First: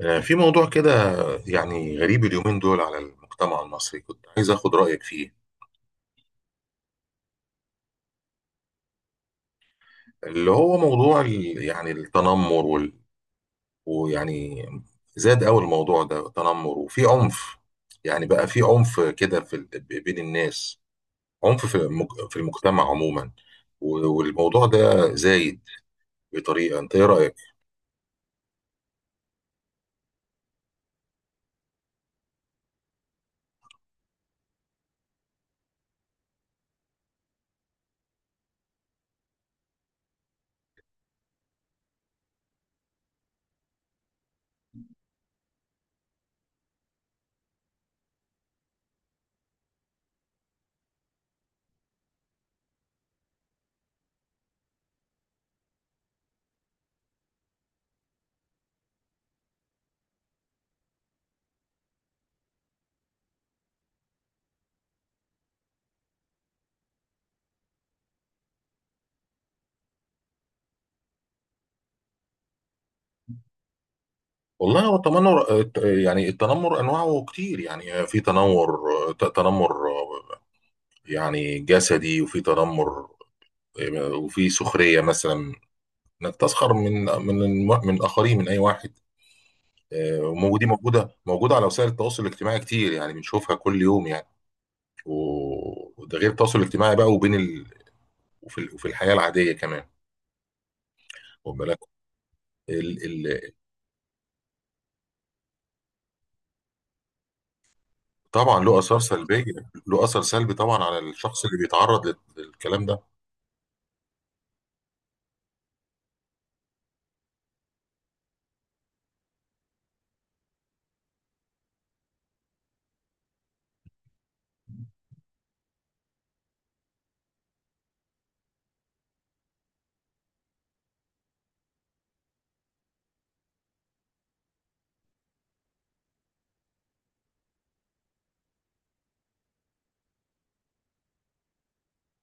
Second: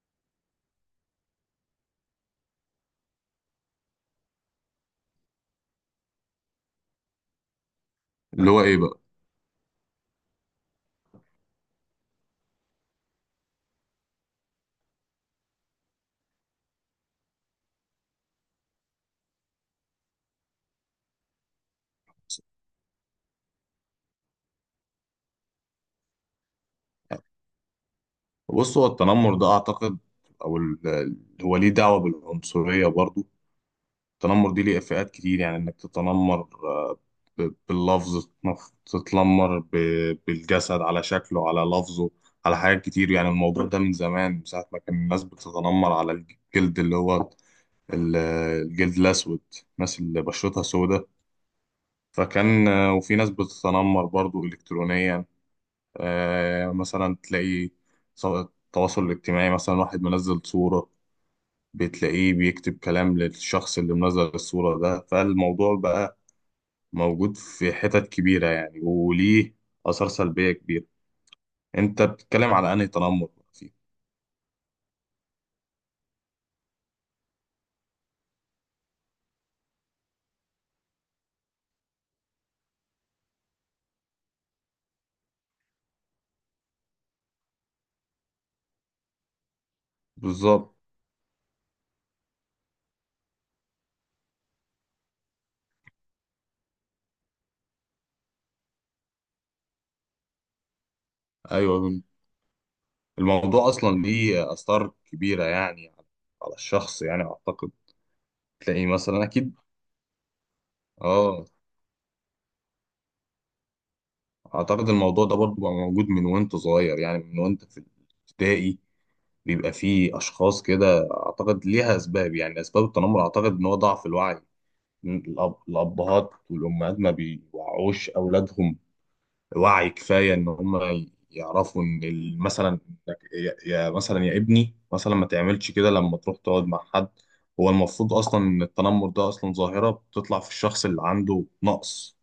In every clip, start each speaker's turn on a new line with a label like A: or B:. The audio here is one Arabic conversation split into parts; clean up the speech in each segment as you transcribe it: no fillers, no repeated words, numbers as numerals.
A: في موضوع كده يعني غريب اليومين دول على المجتمع المصري، كنت عايز اخد رأيك فيه.
B: اللي هو ايه بقى؟
A: اللي هو موضوع يعني التنمر ويعني زاد قوي الموضوع ده تنمر وفي عنف. يعني بقى في عنف كده بين الناس، عنف في المجتمع عموما. والموضوع ده زايد بطريقة، انت ايه رأيك؟
B: بص، هو التنمر ده اعتقد، او هو ليه دعوه بالعنصريه برضو. التنمر دي ليه فئات كتير، يعني انك تتنمر، باللفظ، تتنمر بالجسد، على شكله، على لفظه، على حاجات كتير. يعني الموضوع ده من زمان، من ساعه ما كان الناس بتتنمر على الجلد، اللي هو ال- الجلد الاسود، الناس اللي بشرتها سوداء. فكان وفي ناس بتتنمر برضو الكترونيا. مثلا تلاقي التواصل الاجتماعي، مثلا واحد منزل صورة، بتلاقيه بيكتب كلام للشخص اللي منزل الصورة ده. فالموضوع بقى موجود في حتت كبيرة يعني، وليه آثار سلبية كبيرة. انت بتتكلم على انهي تنمر بقى فيه؟
A: والله هو التنمر يعني التنمر انواعه كتير. يعني في تنمر تنمر يعني جسدي، وفي تنمر، وفي سخريه مثلا، انك تسخر من من الاخرين، من اي واحد. وموجودة دي
B: بالظبط.
A: موجوده على وسائل التواصل الاجتماعي كتير، يعني بنشوفها كل يوم يعني. وده غير التواصل الاجتماعي بقى، وفي الحياه العاديه كمان، واخد بالك.
B: ايوه،
A: ال... ال...
B: الموضوع اصلا ليه آثار كبيرة يعني على الشخص، يعني اعتقد
A: طبعا له
B: تلاقيه
A: اثار
B: مثلا،
A: سلبيه،
B: اكيد.
A: له اثر سلبي طبعا على الشخص
B: اه،
A: اللي بيتعرض للكلام ده.
B: اعتقد الموضوع ده برضو بقى موجود من وانت صغير، يعني من وانت في الابتدائي بيبقى فيه اشخاص كده. اعتقد ليها اسباب، يعني اسباب التنمر اعتقد ان هو ضعف الوعي. الابهات والامهات ما بيوعوش اولادهم وعي كفايه ان هم يعرفوا ان مثلا، مثلا يا ابني، مثلا ما تعملش كده لما تروح تقعد مع حد. هو المفروض اصلا ان التنمر ده اصلا ظاهره بتطلع في الشخص اللي عنده نقص،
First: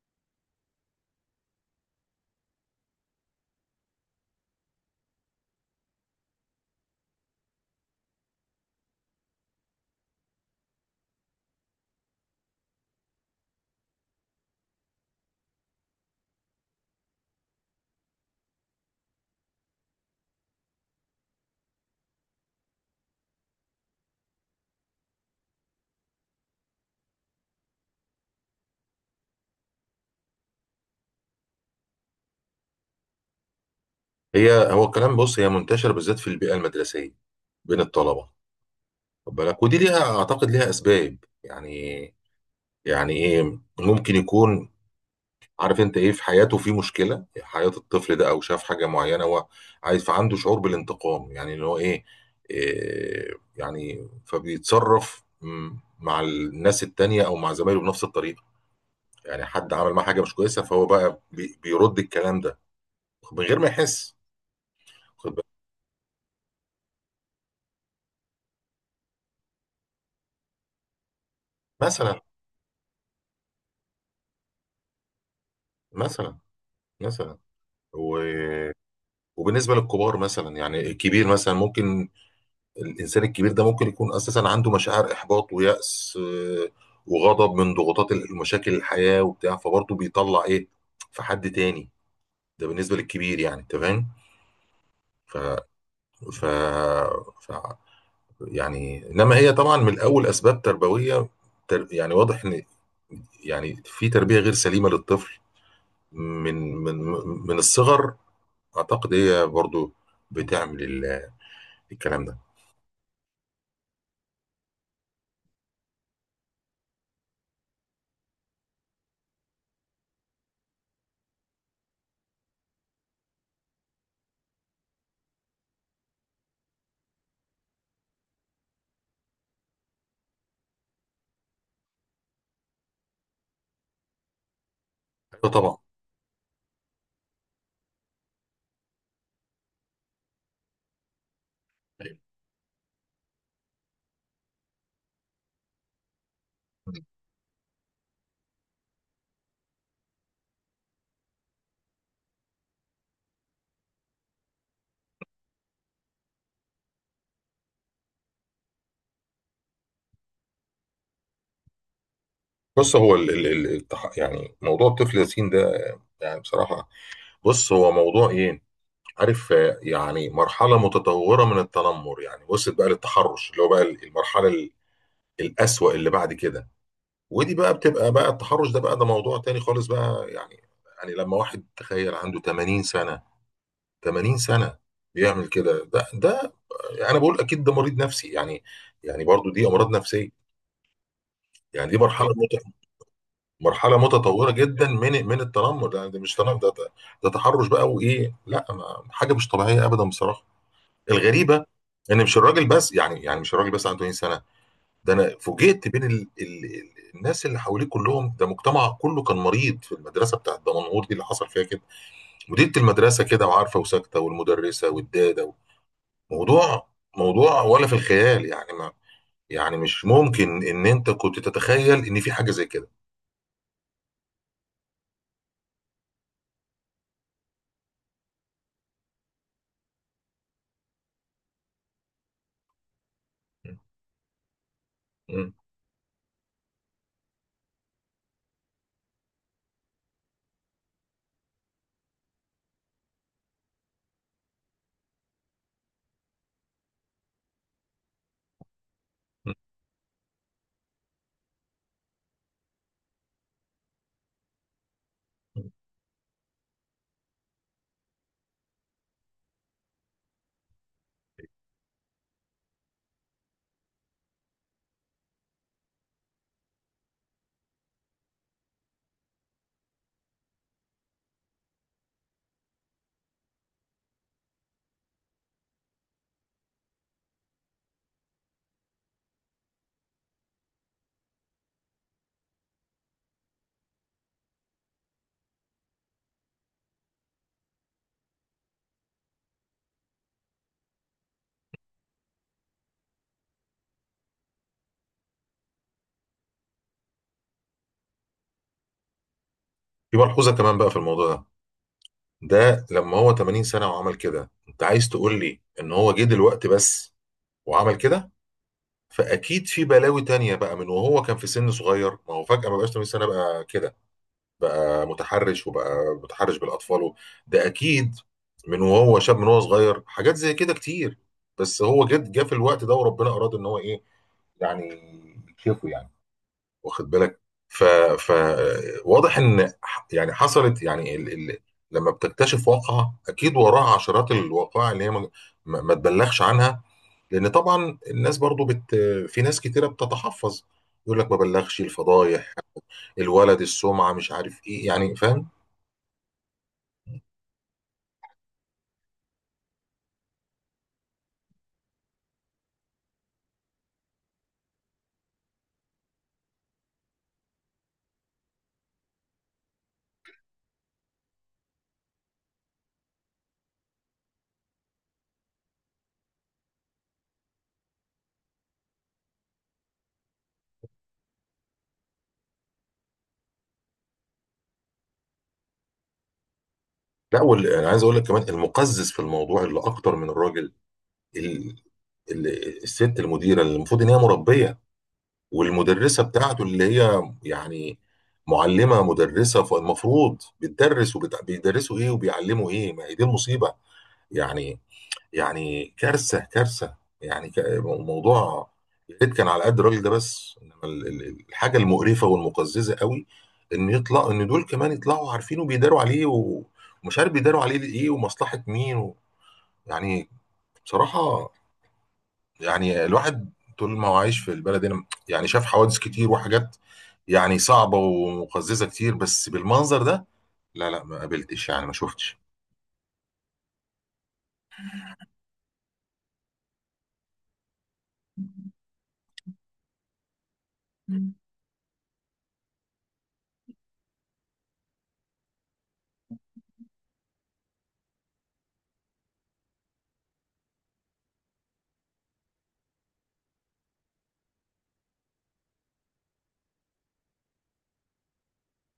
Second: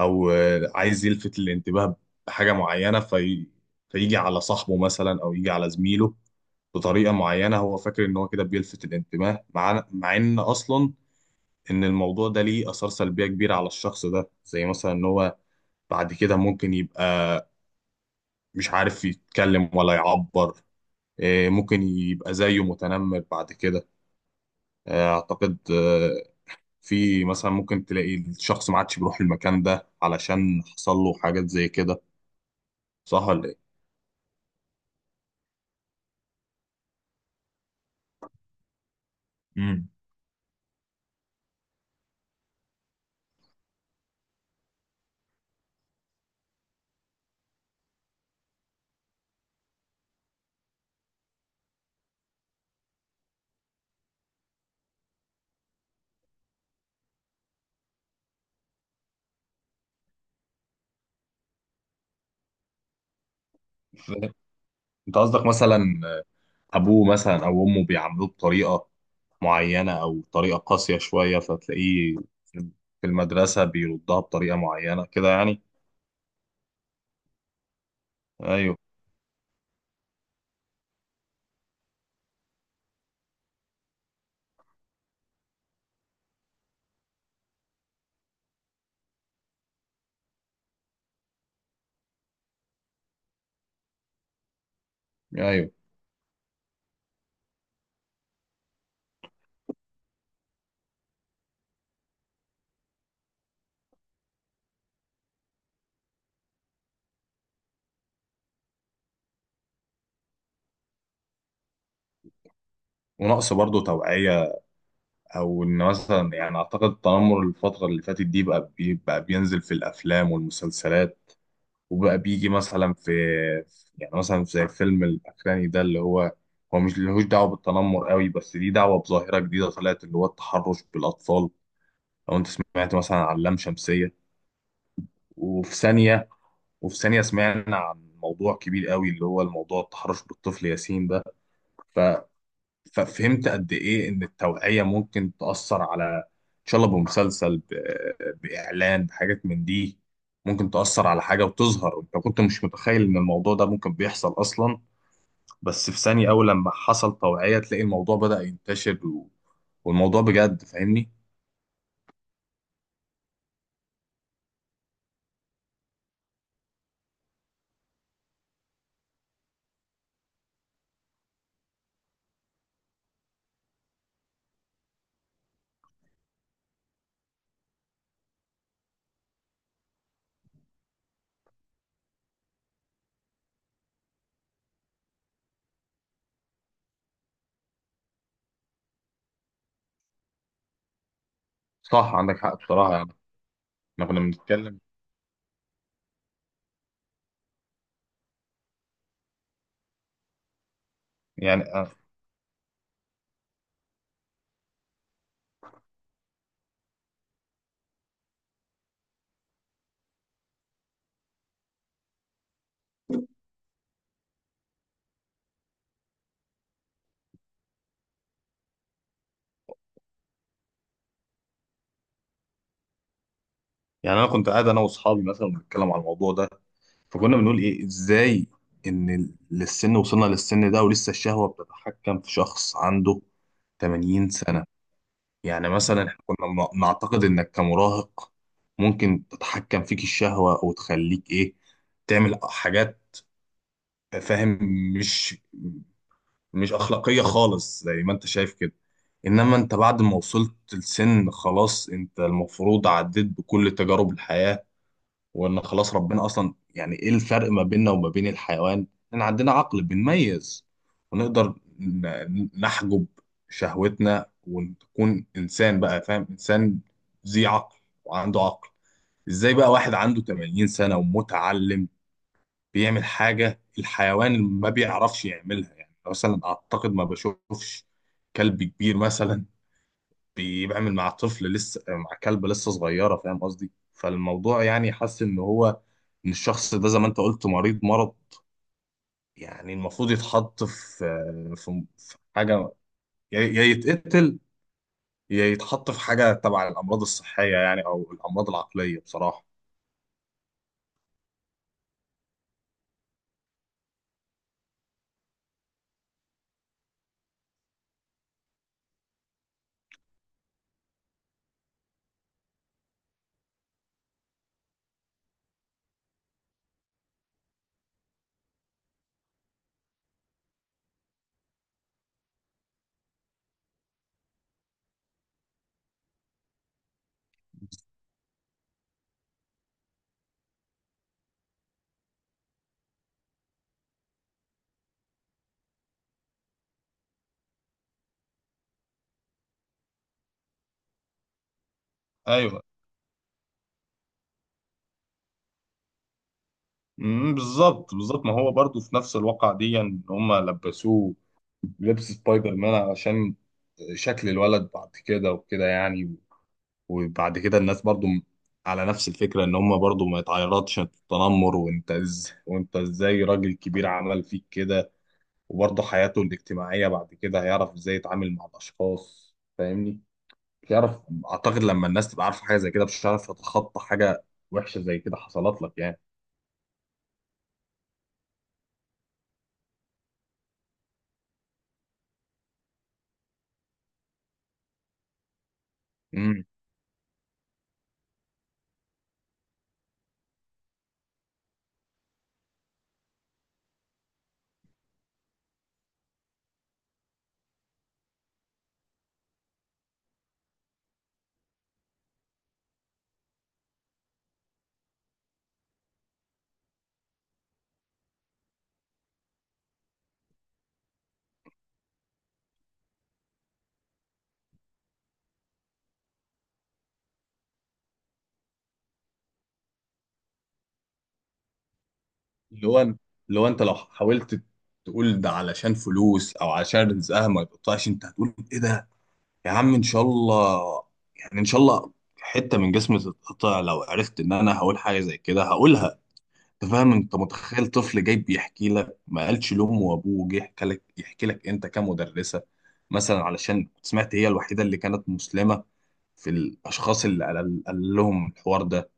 B: او عايز يلفت الانتباه بحاجه معينه فيجي على صاحبه مثلا، او يجي على زميله بطريقه معينه. هو فاكر ان هو كده بيلفت الانتباه، مع ان اصلا ان الموضوع ده ليه اثار سلبيه كبيره على الشخص ده، زي مثلا ان هو بعد كده ممكن يبقى مش عارف يتكلم ولا يعبر، ممكن يبقى زيه متنمر بعد كده. اعتقد في مثلا ممكن تلاقي الشخص ما عادش بيروح المكان ده علشان حصل له حاجات زي كده. صح ولا ايه؟
A: هو الكلام، بص، هي منتشره بالذات في البيئه المدرسيه بين الطلبه، واخد بالك، ودي
B: امم.
A: ليها اعتقد ليها اسباب يعني يعني ايه، ممكن يكون عارف انت ايه في حياته، في مشكله حياه الطفل ده، او شاف حاجه معينه هو عايز، فعنده شعور بالانتقام. يعني اللي هو إيه يعني، فبيتصرف مع الناس التانية او مع زمايله بنفس الطريقه. يعني حد عمل معاه حاجه مش كويسه، فهو بقى بيرد الكلام ده من غير ما يحس،
B: انت
A: خد
B: قصدك
A: بالك.
B: مثلا ابوه مثلا او امه بيعاملوه بطريقه معينة أو طريقة قاسية شوية، فتلاقيه
A: مثلا
B: في المدرسة بيردها بطريقة معينة كده يعني.
A: مثلا مثلا و...
B: أيوه.
A: وبالنسبه للكبار، مثلا يعني الكبير مثلا ممكن، الانسان الكبير ده ممكن يكون اساسا عنده مشاعر احباط ويأس وغضب من ضغوطات المشاكل الحياة وبتاع، فبرضه بيطلع ايه في حد تاني. ده بالنسبة للكبير يعني، انت فاهم. ف...
B: أيوه،
A: ف... ف يعني انما هي طبعا من الاول اسباب تربوية، يعني واضح ان يعني في تربية غير سليمة للطفل من من من الصغر. اعتقد هي برضو بتعمل الكلام ده.
B: ونقص برضه توعية، أو إن مثلا يعني أعتقد التنمر الفترة اللي فاتت دي بقى بينزل في الأفلام والمسلسلات، وبقى بيجي مثلا يعني مثلا زي الفيلم الأخراني ده، اللي هو مش لهوش دعوة بالتنمر قوي، بس دي دعوة بظاهرة جديدة طلعت، اللي هو التحرش بالأطفال. لو أنت سمعت مثلا عن لام شمسية،
A: أيوة
B: وفي
A: طبعا.
B: ثانية وفي ثانية سمعنا عن موضوع كبير قوي، اللي هو الموضوع التحرش بالطفل ياسين ده. ف... ففهمت قد إيه إن التوعية ممكن تأثر على، إن شاء الله، بمسلسل، بإعلان، بحاجات من دي، ممكن تأثر على حاجة، وتظهر أنت كنت مش متخيل إن الموضوع ده ممكن بيحصل أصلا. بس في ثانية أول لما حصل توعية تلاقي الموضوع بدأ ينتشر. والموضوع بجد، فاهمني؟
A: بص، هو يعني موضوع الطفل ياسين ده، يعني بصراحة، بص هو موضوع ايه، عارف، يعني مرحلة متطورة من التنمر. يعني وصلت بقى للتحرش، اللي هو بقى المرحلة الأسوأ اللي بعد كده. ودي بقى بتبقى بقى التحرش ده بقى، ده موضوع تاني خالص بقى يعني. يعني لما واحد تخيل عنده 80 سنة، 80 سنة بيعمل كده، ده ده انا بقول اكيد ده مريض نفسي يعني برضو دي امراض نفسية. يعني دي
B: صح،
A: مرحلة
B: عندك حق
A: بالظبط،
B: بصراحة يعني.
A: مرحله
B: احنا كنا
A: متطوره
B: بنتكلم،
A: جدا من من التنمر. ده مش تنمر، ده تحرش بقى. وايه، لا ما حاجه مش طبيعيه ابدا بصراحه.
B: يعني
A: الغريبه ان مش الراجل بس، يعني مش الراجل بس عنده 80 سنه. ده انا فوجئت بين ال ال ال الناس اللي حواليه كلهم. ده مجتمع كله كان مريض في المدرسه بتاعت دمنهور دي اللي حصل فيها كده. مديره المدرسه كده وعارفه وساكته، والمدرسه والداده. موضوع موضوع ولا في الخيال يعني، ما يعني مش ممكن ان انت كنت تتخيل ان في حاجه زي كده.
B: يعني أنا كنت قاعد أنا وأصحابي مثلا بنتكلم على الموضوع ده، فكنا بنقول ايه، ازاي ان للسن وصلنا للسن ده ولسه الشهوة بتتحكم في شخص عنده 80 سنة؟
A: م.
B: يعني مثلا احنا كنا نعتقد انك كمراهق ممكن تتحكم فيك الشهوة وتخليك ايه، تعمل حاجات، فاهم، مش مش اخلاقية خالص زي ما انت شايف كده. انما انت بعد ما وصلت لسن خلاص، انت المفروض عديت بكل تجارب الحياة، وان
A: م.
B: خلاص ربنا اصلا، يعني ايه الفرق ما بيننا وما بين الحيوان؟ ان عندنا عقل بنميز، ونقدر نحجب شهوتنا، ونكون انسان بقى، فاهم، انسان ذي عقل وعنده عقل. ازاي بقى واحد عنده 80 سنة ومتعلم بيعمل حاجة الحيوان ما بيعرفش يعملها؟ يعني مثلا اعتقد ما بشوفش كلب كبير مثلا بيعمل مع طفل لسه، مع كلب لسه صغيره، فاهم قصدي؟ فالموضوع يعني، حاسس ان هو ان الشخص ده زي ما انت قلت مريض مرض، يعني المفروض يتحط في، حاجه، يا يتقتل، يا يتحط في حاجه تبع الامراض الصحيه يعني، او الامراض العقليه بصراحه.
A: في ملحوظة كمان بقى في الموضوع ده لما هو 80 سنة وعمل كده، انت عايز تقول لي ان هو جه دلوقتي بس وعمل كده؟ فاكيد في بلاوي تانية بقى من وهو كان في سن صغير. ما هو فجأة ما بقاش 80 سنة بقى كده، بقى متحرش وبقى متحرش بالاطفال ده اكيد. من وهو شاب، من وهو صغير، حاجات زي كده كتير، بس هو جه في الوقت ده، وربنا اراد ان هو ايه يعني، يكشفه يعني، واخد بالك. ف فواضح ان يعني حصلت يعني. لما بتكتشف واقعة، اكيد وراها عشرات الوقائع اللي هي ما تبلغش عنها، لان طبعا الناس برضو في ناس كتيرة بتتحفظ، يقول لك ما بلغش الفضايح،
B: ايوه.
A: الولد السمعة مش عارف ايه يعني، فاهم.
B: أمم، بالظبط، بالظبط ما هو برضو في نفس الواقع دي ان هم لبسوه لبس سبايدر مان علشان شكل الولد بعد كده وكده يعني. وبعد كده الناس برضو على نفس الفكرة ان هم برضو ما يتعرضش التنمر، وانت ازاي راجل كبير عمل فيك كده. وبرضو حياته الاجتماعية بعد كده هيعرف ازاي يتعامل مع الاشخاص، فاهمني؟ يعرف. اعتقد لما الناس تبقى عارفة حاجة زي كده مش هتعرف تتخطى حاجة وحشة زي كده حصلت لك يعني.
A: لا انا عايز اقول لك كمان، المقزز في الموضوع اللي اكتر من الراجل ال... ال... الست المديرة، اللي المفروض ان هي مربية، والمدرسة
B: امم.
A: بتاعته اللي هي يعني معلمة مدرسة، فالمفروض بتدرس وبيدرسوا ايه وبيعلموا ايه. ما هي دي المصيبة يعني، يعني كارثة كارثة، يعني موضوع. يا ريت كان على قد الراجل ده بس، انما الحاجة المقرفة والمقززة قوي ان يطلع ان دول كمان يطلعوا عارفين وبيداروا عليه ومش عارف بيداروا عليه ايه ومصلحة مين يعني بصراحة. يعني الواحد طول ما هو عايش في البلد هنا، يعني شاف حوادث كتير وحاجات يعني صعبة ومقززة كتير، بس بالمنظر ده لا، لا ما قابلتش يعني، ما شفتش.
B: اللي هو اللي هو انت لو حاولت تقول ده علشان فلوس، او علشان رزقها ما يقطعش، انت هتقول ايه؟ ده يا عم ان شاء الله، يعني ان شاء الله حته من جسمي تتقطع لو عرفت ان انا هقول حاجه زي كده، هقولها. انت فاهم؟ انت متخيل طفل جاي بيحكي لك، ما قالش لامه وابوه، جه يحكي لك، انت كمدرسه مثلا، علشان سمعت هي الوحيده اللي كانت مسلمه في الاشخاص اللي قال لهم الحوار ده.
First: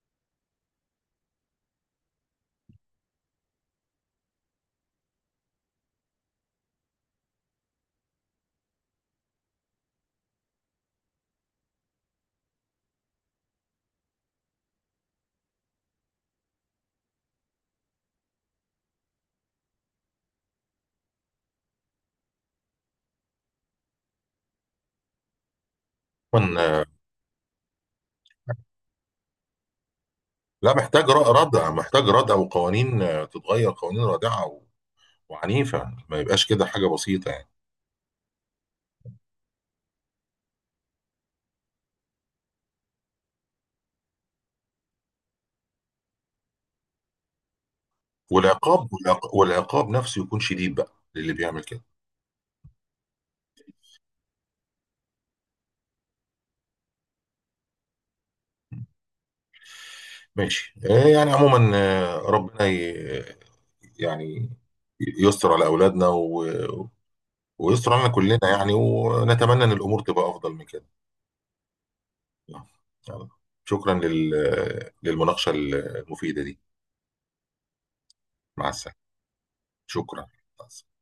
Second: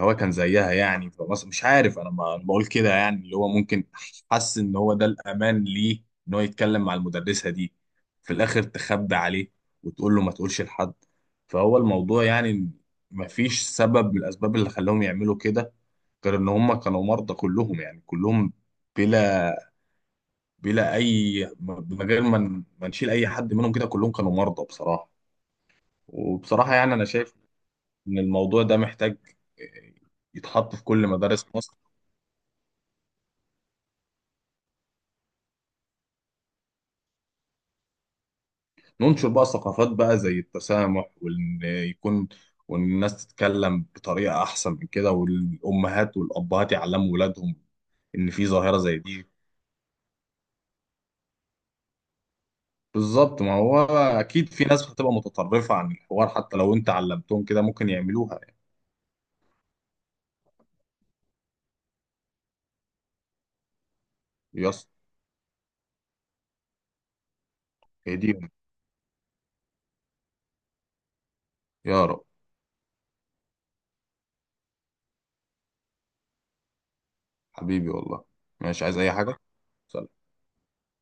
B: هو كان زيها يعني، مش عارف انا، بقول كده يعني، اللي هو ممكن حس ان هو ده الامان ليه، ان هو يتكلم مع المدرسه دي. في الاخر تخبي عليه وتقول له ما تقولش لحد. فهو الموضوع يعني، ما فيش سبب من الاسباب اللي خلاهم يعملوا كده غير ان هم كانوا مرضى كلهم، يعني كلهم بلا بلا اي، من غير ما ما نشيل اي حد منهم، كده كلهم كانوا مرضى بصراحه.
A: طبعاً،
B: وبصراحه يعني انا شايف ان الموضوع ده محتاج
A: لا
B: يتحط في كل
A: محتاج
B: مدارس
A: ردع،
B: مصر،
A: محتاج ردع وقوانين، تتغير قوانين رادعة وعنيفة، ما يبقاش كده حاجة بسيطة يعني.
B: ننشر بقى ثقافات بقى زي التسامح، وان الناس تتكلم بطريقه احسن من كده، والامهات والابهات يعلموا ولادهم ان في ظاهره
A: والعقاب
B: زي دي.
A: والعقاب نفسه يكون شديد بقى للي بيعمل كده.
B: بالظبط، ما هو اكيد في ناس هتبقى متطرفه عن الحوار، حتى لو انت علمتهم كده ممكن يعملوها يعني.
A: ماشي، يعني عموما ربنا يعني
B: يس.
A: يستر على أولادنا ويستر علينا كلنا
B: ايديهم،
A: يعني، ونتمنى ان الامور تبقى افضل من كده.
B: يا رب.
A: يلا. شكرا للمناقشه المفيده دي.
B: حبيبي والله.
A: مع
B: ماشي،
A: السلامه.
B: عايز اي حاجه؟
A: شكرا. مع السلامة.